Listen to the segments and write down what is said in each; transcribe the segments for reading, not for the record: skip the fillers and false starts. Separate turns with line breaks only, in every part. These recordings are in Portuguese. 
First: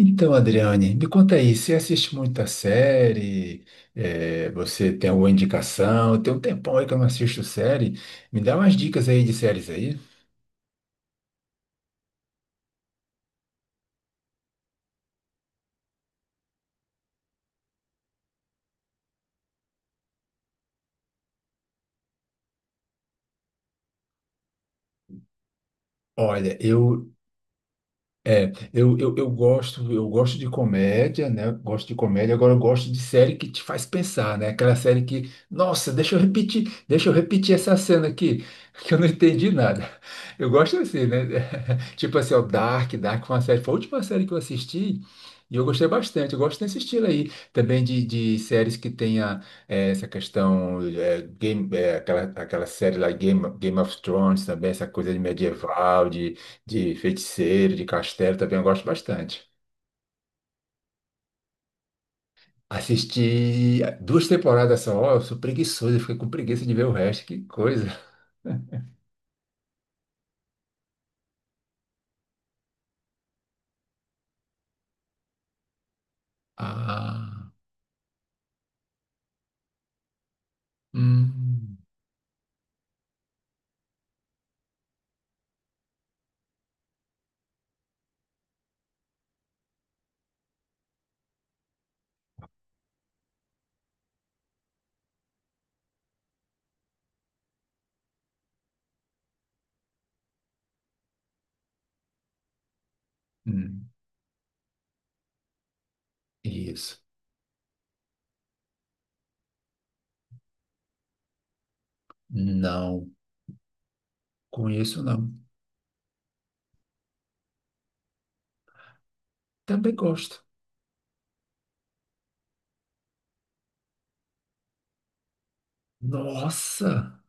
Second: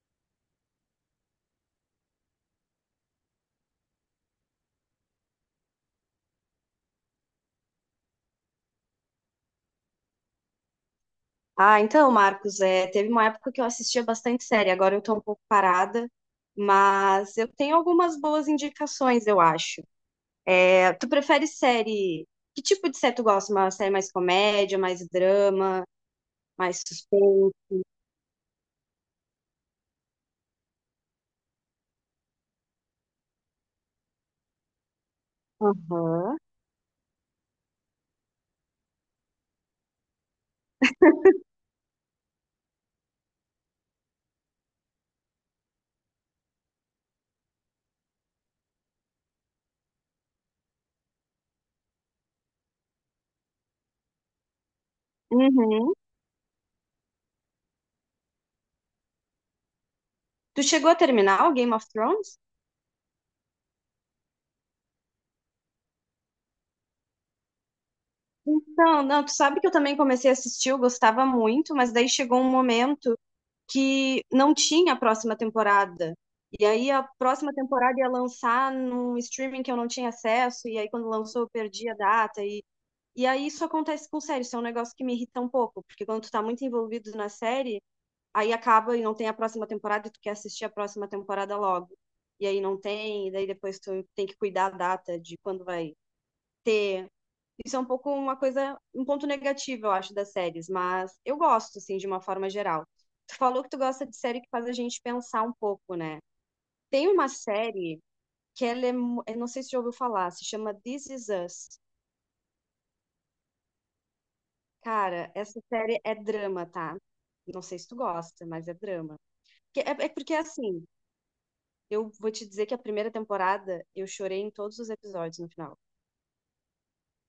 Então, Adriane, me conta aí, você assiste muita série? Você tem alguma indicação? Tem um tempão aí que eu não assisto série. Me dá umas dicas aí de séries aí.
Ah, então, Marcos, teve uma época que eu assistia bastante série, agora eu tô um pouco parada, mas eu tenho algumas boas indicações, eu acho. É, tu prefere série? Que tipo de série tu gosta? Uma série mais comédia, mais drama,
Olha,
mais
eu,
suspense?
eu gosto de comédia, né? Eu gosto de comédia, agora eu gosto de série que te faz pensar, né? Aquela série que, nossa, deixa eu
Aham.
repetir, deixa eu repetir essa cena aqui, que eu não entendi nada. Eu gosto assim, né? Tipo assim, o Dark foi uma série, foi a última série que eu assisti e eu gostei bastante. Eu gosto desse estilo aí, também de séries que tenha essa questão, game, aquela série lá, Game of Thrones também, essa coisa de
Uhum.
medieval, de feiticeiro, de castelo também eu gosto bastante.
Tu chegou a terminar o Game of Thrones?
Assisti duas temporadas só, eu sou preguiçoso, eu fiquei com preguiça de ver o resto, que coisa.
Então, não, tu sabe que eu também comecei a assistir, eu gostava muito, mas daí chegou um momento que não tinha a próxima temporada. E aí a
Ah,
próxima temporada ia lançar num streaming que eu não tinha acesso, e aí quando lançou eu
hum,
perdi a data. E aí isso acontece com série, isso é um negócio que me irrita um pouco, porque quando tu tá muito envolvido na série, aí acaba e não tem a próxima temporada e tu quer assistir a próxima temporada logo. E aí não tem, e daí depois tu tem que cuidar a data de quando vai ter. Isso é um pouco uma coisa, um ponto negativo, eu acho, das séries, mas eu gosto, assim, de uma forma geral. Tu falou que tu
hum,
gosta de série que faz a gente pensar um pouco, né?
isso.
Tem uma série que ela é, eu não sei se já ouviu falar, se chama This Is Us.
Não conheço,
Cara,
não.
essa série é drama, tá? Não sei se tu gosta, mas é drama.
Também
É, é porque,
gosto.
assim, eu vou te dizer que a primeira temporada eu chorei em todos os episódios no final.
Nossa!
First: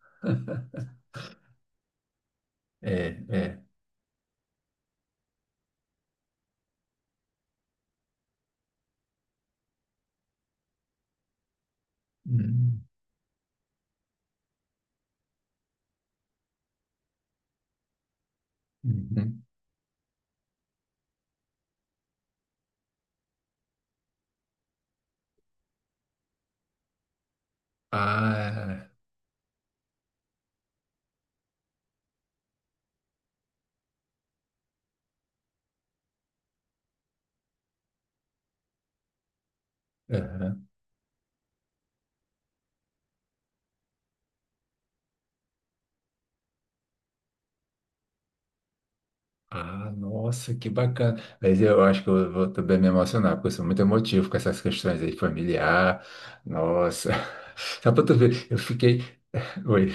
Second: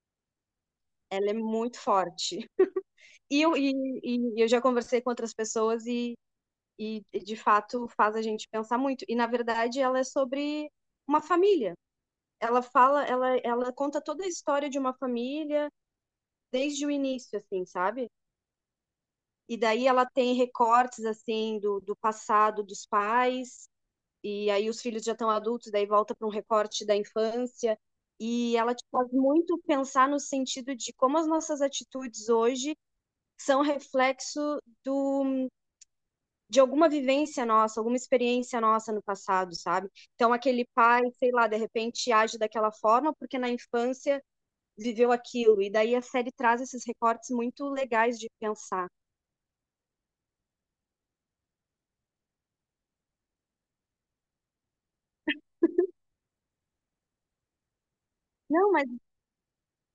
Ela é muito forte.
É,
E eu,
é.
e, e eu já conversei com outras pessoas e de fato faz a gente pensar muito. E na verdade ela é sobre uma família. Ela
Hum,
fala, ela conta toda a história de uma família desde o início, assim, sabe?
uhum.
E daí ela tem recortes assim do passado dos pais, e aí os filhos já estão adultos, daí volta para um recorte da infância. E ela te
Ah,
faz muito pensar no sentido de como as nossas atitudes hoje são reflexo do, de alguma vivência nossa, alguma experiência nossa no passado, sabe?
é,
Então,
aham.
aquele pai, sei lá, de repente age daquela forma porque na infância viveu aquilo. E daí a série traz esses recortes muito legais de pensar.
Ah, nossa, que bacana. Mas eu acho que eu vou também me emocionar, porque eu sou muito emotivo com essas questões aí familiar. Nossa. Só para tu ver, eu
Não, mas
fiquei. Oi,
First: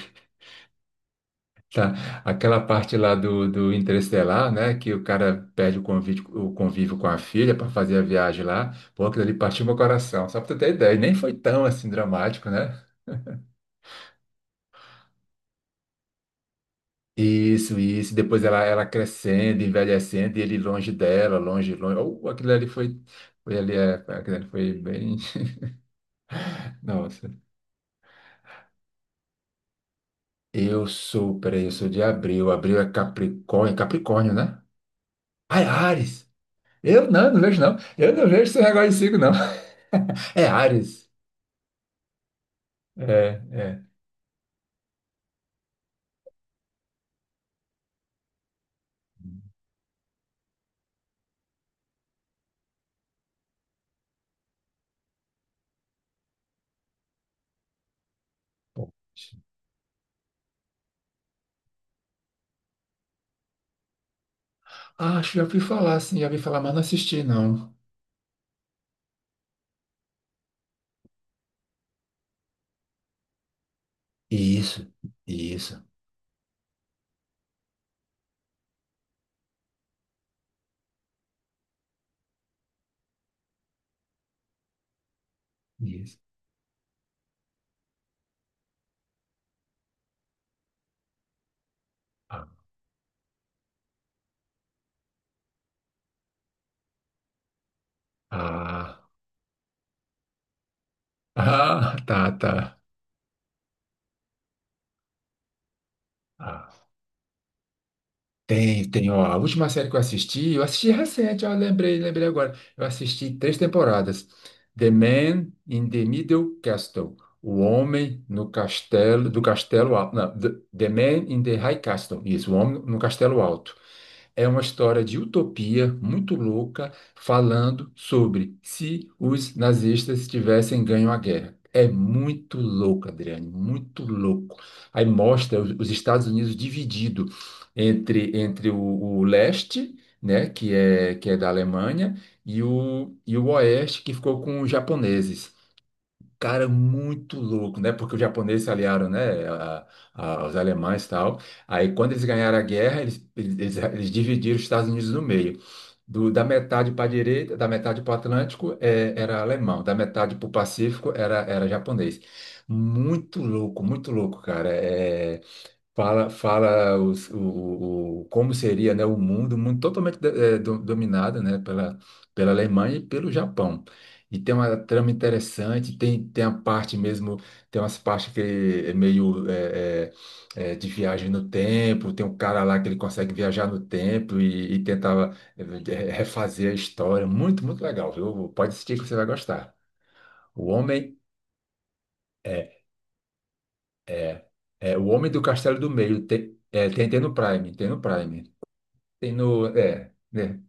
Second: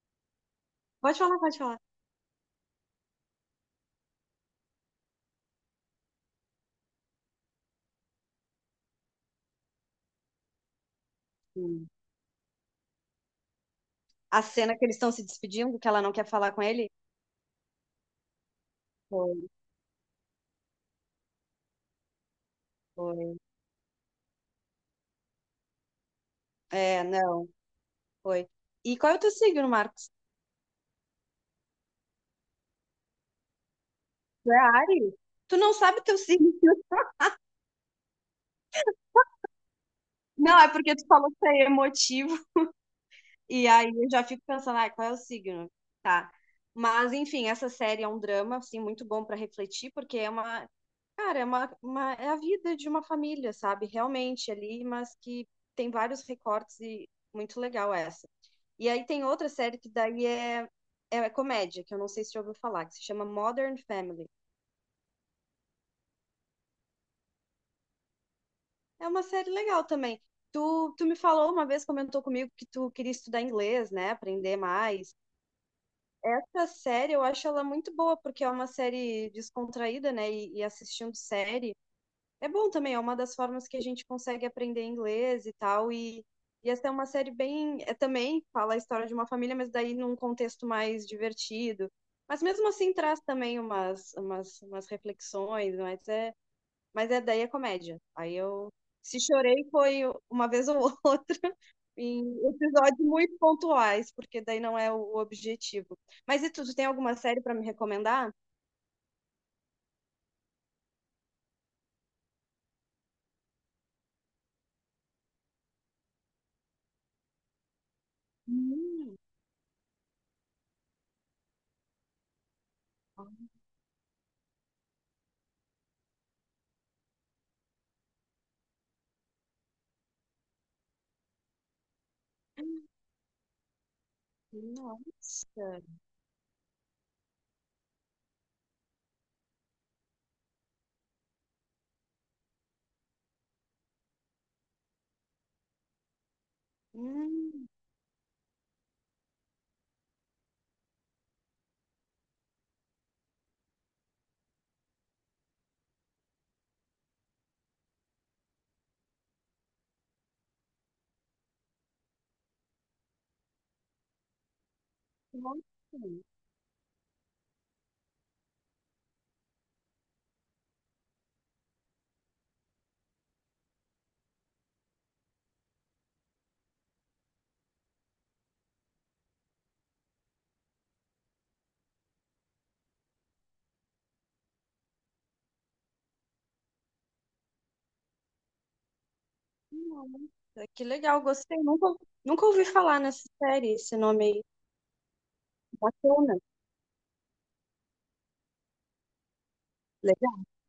pode falar, pode falar.
tá. Aquela parte lá do Interestelar, né? Que o cara perde o convívio com a filha para fazer a viagem lá. Pô, aquilo ali partiu meu coração. Só para tu ter ideia. E nem foi tão assim
Hum.
dramático, né?
A cena que eles estão se despedindo, que ela não quer falar com ele?
Isso, isso. Depois ela
Foi,
crescendo, envelhecendo, e ele longe dela, longe, longe. Oh, aquilo ali foi.
foi.
Foi ali, é, aquilo ali foi bem.
É,
Nossa.
não, foi. E qual é o teu signo, Marcos?
Eu sou, peraí, eu sou de abril. Abril é Capricórnio,
Tu é
né?
Áries? Tu
Ai,
não sabe teu
Ares!
signo.
Eu não vejo, não. Eu não vejo esse negócio de signo, não. É
Não, é porque tu
Ares.
falou que é emotivo.
É,
E
é.
aí eu já fico pensando, ah, qual é o signo? Tá. Mas, enfim, essa série é um drama, assim, muito bom para refletir, porque é uma, cara, é a vida de uma família, sabe? Realmente ali, mas que tem vários recortes e muito legal essa. E aí tem outra série que daí é, é, comédia, que eu não sei se você já ouviu falar, que se chama Modern Family.
Ah, acho que já ouvi falar, sim, já ouvi falar, mas não assisti, não.
É uma série legal também. Tu me falou uma vez, comentou comigo que tu queria estudar inglês, né? Aprender
Isso,
mais.
isso,
Essa série eu acho ela muito boa, porque é uma série descontraída, né? E assistindo série é bom também, é uma das formas que a gente consegue aprender inglês e tal.
isso.
E essa é uma série bem. É, também fala a história de uma família, mas daí num contexto mais divertido. Mas
Ah,
mesmo assim traz também umas reflexões, mas é, daí é comédia. Aí eu.
ah,
Se chorei foi uma vez ou outra,
ah, tá,
em
tá.
episódios muito pontuais, porque daí não é o objetivo. Mas e tu, tu
Ah.
tem alguma série pra me recomendar?
Tem, ó, a última série que eu assisti recente, ó, lembrei, lembrei agora. Eu assisti três temporadas. The Man in the Middle Castle. O Homem no
Hum,
Castelo, do Castelo Alto. Não, The Man in the High Castle. Isso, o Homem no Castelo
nossa.
Alto. É uma história de utopia muito louca, falando sobre se os nazistas tivessem ganho a guerra. É muito
Hum,
louco, Adriane, muito louco. Aí mostra os
nossa.
os Estados Unidos dividido, entre o leste, né, que é da Alemanha, e o oeste, que ficou com os japoneses, cara, muito louco, né? Porque os japoneses se aliaram, né, a, aos alemães e tal. Aí, quando eles ganharam a guerra, eles dividiram os Estados Unidos no meio. Da metade para a direita, da metade para o Atlântico, é, era alemão, da metade para o Pacífico, era japonês. Muito louco, cara. É, fala como seria, né, o mundo, um mundo totalmente dominado, né, pela, pela Alemanha e pelo Japão. E tem uma trama interessante, tem a parte mesmo, tem umas partes que é meio de viagem no tempo, tem um cara lá que ele consegue viajar no tempo e tentava refazer a história. Muito, muito legal, viu? Pode assistir que você vai gostar. O
Nossa, que
Homem
legal, gostei. Nunca ouvi
é,
falar nessa série, esse nome aí.
é, é O Homem do Castelo do Meio,
Bacana.
tem, é, tem no Prime, tem no Prime. Tem no. É,
Legal,
né?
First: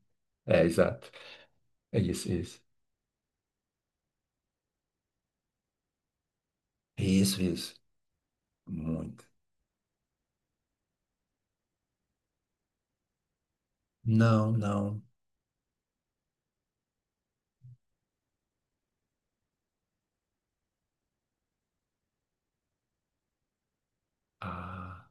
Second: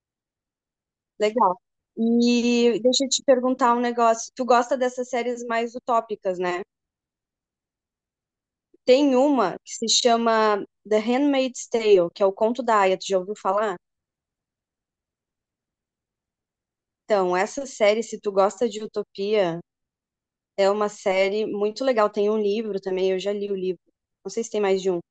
É, exato.
legal.
É isso, é isso.
E deixa eu te perguntar um negócio. Tu gosta dessas séries mais utópicas, né?
Isso, isso.
Tem
Muito.
uma que se chama The Handmaid's Tale, que é o conto da Aya, tu já ouviu falar?
Não, não.
Então, essa série, se tu gosta de utopia, é uma série muito legal. Tem um livro também, eu já li o livro. Não sei se tem mais de um,
Ah.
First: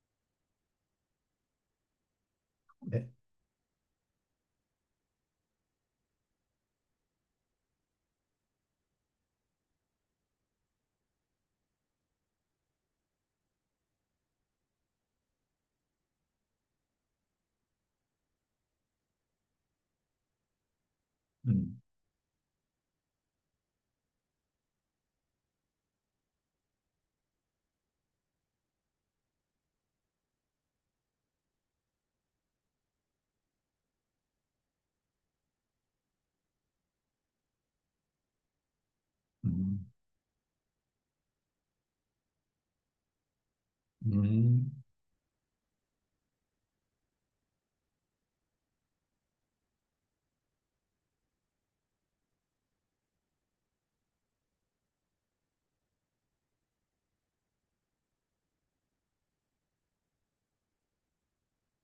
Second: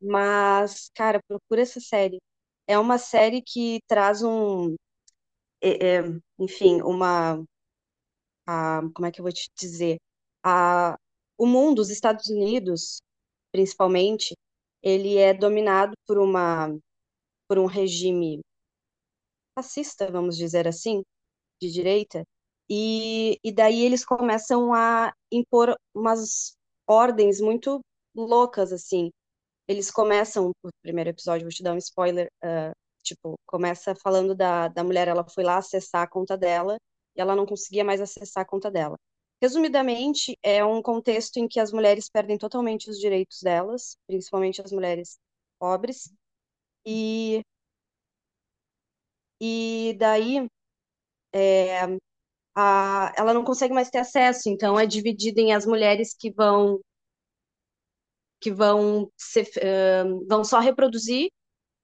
mas, cara, procura essa série. É uma
É.
série que traz um, é- é, enfim, uma, como é que eu vou te dizer? A, o mundo, os Estados Unidos, principalmente, ele é dominado por uma, por um regime fascista, vamos dizer assim, de
Hum,
direita, e daí eles começam a impor umas ordens muito loucas, assim. Eles começam, o primeiro episódio, vou te dar um spoiler, tipo, começa falando da mulher, ela foi lá acessar a conta dela, e ela não conseguia mais acessar a conta dela.
hum,
Resumidamente, é um contexto em que as mulheres perdem totalmente os direitos delas, principalmente
hum.
as mulheres pobres, e, e daí ela não consegue mais ter acesso, então é dividida em as mulheres que vão que vão ser, eh, vão só reproduzir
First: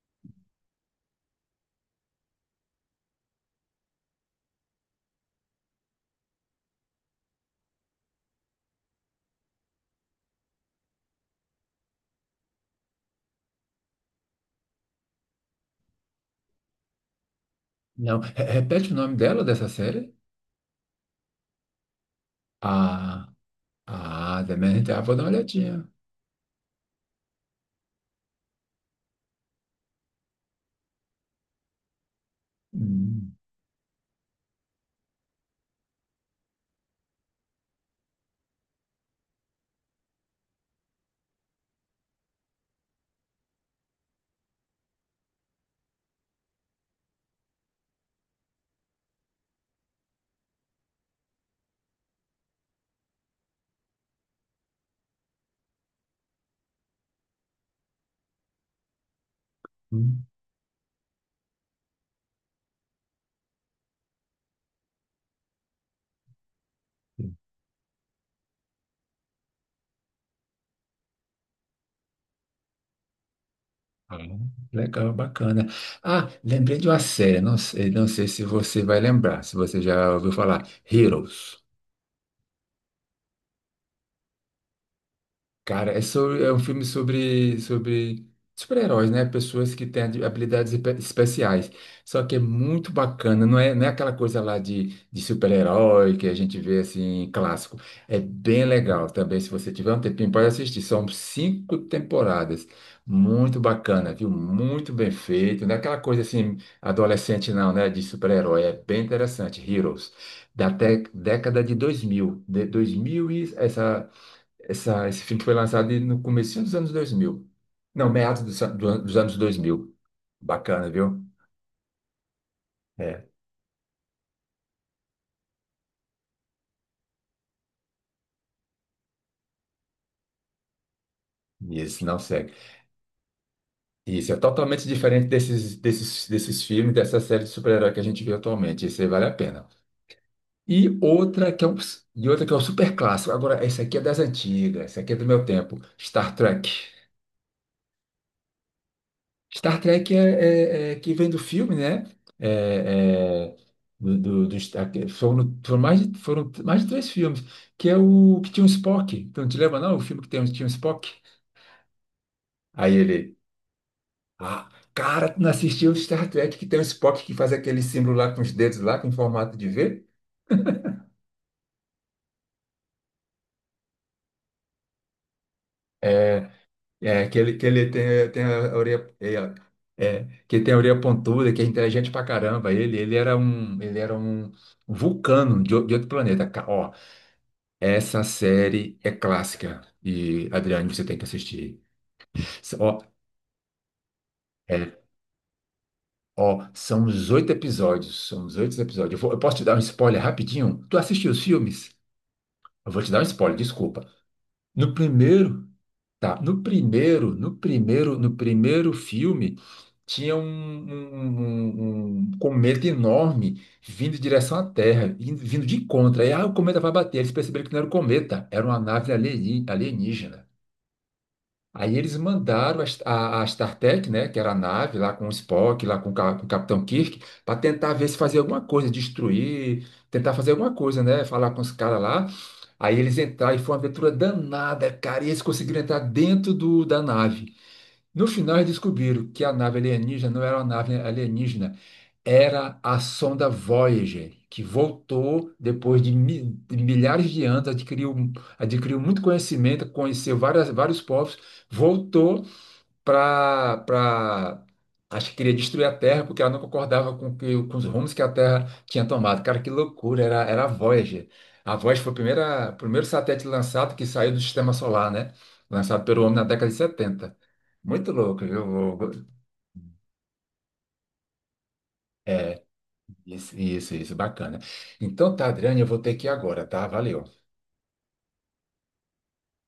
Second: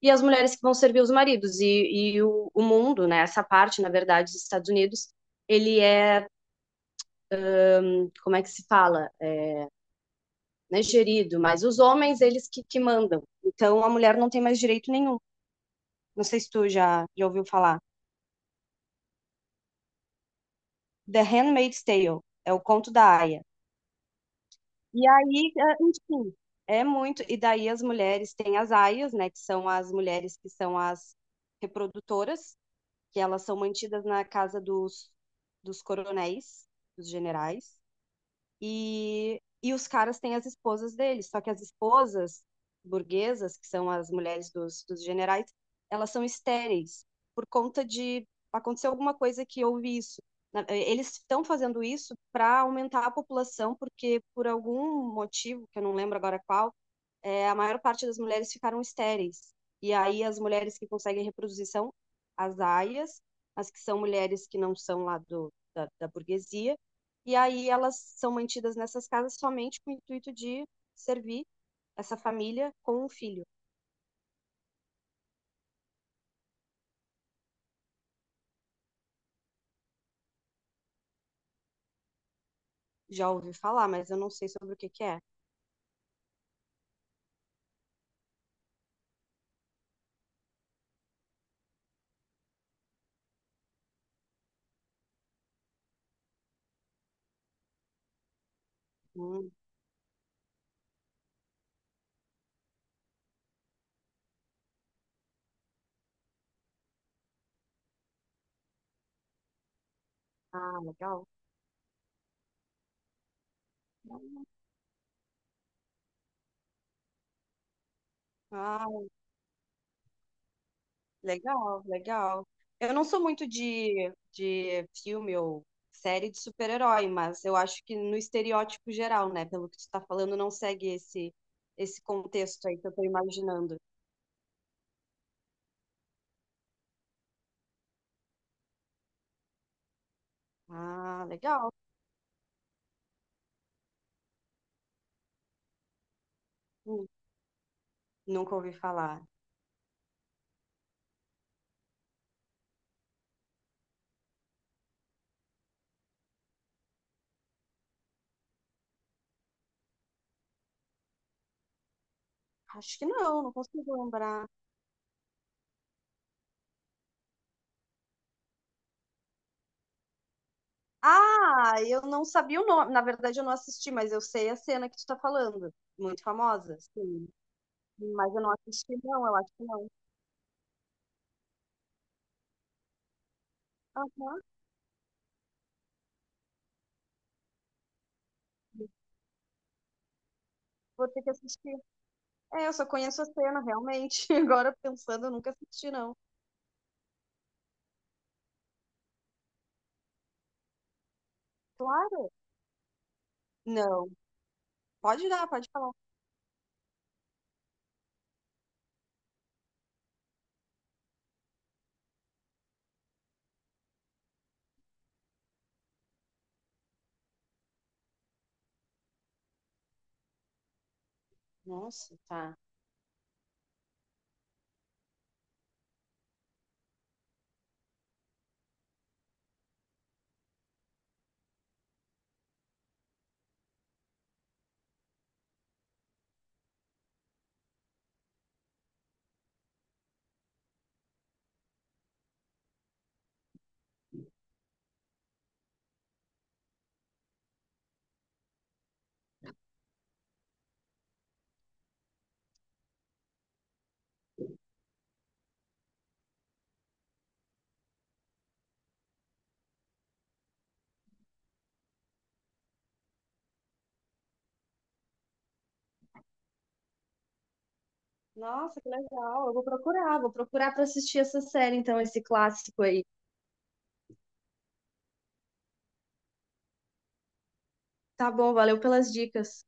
e as mulheres que vão servir os maridos e o mundo, né? Essa parte, na verdade, dos Estados Unidos, ele é, como é que se fala? É, né, gerido, mas os homens, eles que mandam. Então a mulher não tem mais direito nenhum. Não sei se tu já ouviu falar.
Não. Repete o nome dela, dessa série?
The Handmaid's Tale é o conto da
Ah,
Aya.
ah, The Manhunter. Ah,
E
vou dar uma
aí, ah,
olhadinha.
enfim, é muito. E daí as mulheres têm as aias, né? Que são as mulheres que são as reprodutoras, que
Hum,
elas são mantidas na casa dos coronéis, dos generais. E os caras têm as esposas deles, só que as esposas burguesas, que são as mulheres dos generais, elas são estéreis por conta de aconteceu alguma coisa que houve isso. Eles estão fazendo isso para aumentar a população, porque por algum motivo, que eu não lembro agora qual, é, a maior parte das mulheres ficaram estéreis. E aí
hum.
as mulheres que conseguem reproduzir são as aias, as que são mulheres que não são lá do, da burguesia,
Hum.
e aí elas são mantidas nessas casas somente com o intuito de servir essa família com um filho.
Ah, legal, bacana. Ah, lembrei de uma série. Não sei se você vai lembrar, se você já ouviu falar. Heroes.
Já ouvi falar, mas eu não sei sobre o que que é.
Cara, é, sobre, é um filme sobre super-heróis, né? Pessoas que têm habilidades especiais. Só que é muito bacana, não é aquela coisa lá de super-herói que a gente vê assim, clássico. É bem legal também. Se
Hum,
você tiver um tempinho, pode assistir. São cinco temporadas. Muito bacana, viu? Muito bem feito. Não é aquela coisa assim, adolescente, não, né? De super-herói. É bem interessante. Heroes, da
ah, legal.
década de 2000. De 2000 e essa. Esse filme foi lançado no começo dos anos 2000. Não, meados dos,
Ah,
dos anos 2000. Bacana, viu?
legal, legal. Eu não sou
É,
muito de filme ou série de super-herói, mas eu acho que no estereótipo geral, né? Pelo que tu tá falando, não segue esse,
e
esse
esse não segue.
contexto aí que eu tô imaginando.
Isso é totalmente diferente desses, desses filmes, dessa série de super-herói que a gente vê atualmente. Esse aí vale a pena. E
Ah,
outra que é
legal.
um, e outra que é um super clássico. Agora, esse aqui é das antigas, esse aqui é do meu tempo. Star Trek.
Hum, Nunca ouvi falar.
Star Trek é que vem do filme, né? É, é, que foram mais de três filmes, que é o que tinha o Spock. Então, te lembra, não? O filme que tem, tinha o Spock? Aí
Acho que
ele,
não, não consigo lembrar.
ah, cara, tu não assistiu o Star Trek que tem o Spock que faz aquele símbolo lá com os dedos lá, com formato de V?
Ah, eu não sabia o nome. Na verdade, eu não assisti, mas eu sei a cena que tu tá falando. Muito
É,
famosa,
é
sim.
que ele, tem,
Mas eu
tem
não
a
assisti,
orelha,
não,
é,
eu acho que não.
é, que ele tem a orelha pontuda, que é inteligente pra caramba. Ele era um, ele era
Aham,
um um vulcano de outro planeta. Ó, essa série é clássica e, Adriane, você
vou
tem
ter
que
que assistir.
assistir.
É, eu só
Ó,
conheço a cena, realmente. Agora
é,
pensando, eu nunca assisti, não.
ó, são os oito episódios, eu posso te dar um spoiler rapidinho? Tu assistiu os filmes?
Claro.
Eu vou te dar um spoiler, desculpa.
Não.
No
Pode dar, pode
primeiro,
falar.
tá, no primeiro filme, tinha um cometa enorme vindo em direção à Terra, vindo de contra. Aí, o cometa vai bater. Eles perceberam que não era o cometa, era uma nave alienígena. Aí eles
Nossa, tá.
mandaram a, a StarTech, né, que era a nave lá com o Spock, lá com o, com o Capitão Kirk, para tentar ver se fazia alguma coisa, destruir, tentar fazer alguma coisa, né, falar com os caras lá. Aí eles entraram e foi uma aventura danada, cara, e eles conseguiram entrar dentro da nave. No final, eles descobriram que a nave alienígena não era uma nave alienígena, era a sonda Voyager, que voltou depois de de milhares de anos, adquiriu muito conhecimento, conheceu vários povos, voltou para, acho que queria destruir a Terra, porque ela não concordava com os rumos que a Terra tinha tomado. Cara, que loucura, era a Voyager. A Voyager foi o primeiro satélite lançado que saiu do sistema solar, né? Lançado pelo homem na década de 70. Muito louco,
Nossa, que
viu?
legal. Eu vou procurar pra assistir essa série, então, esse clássico aí.
Isso, bacana. Então tá, Adriane, eu vou ter que ir agora, tá? Valeu.
Tá bom, valeu pelas dicas.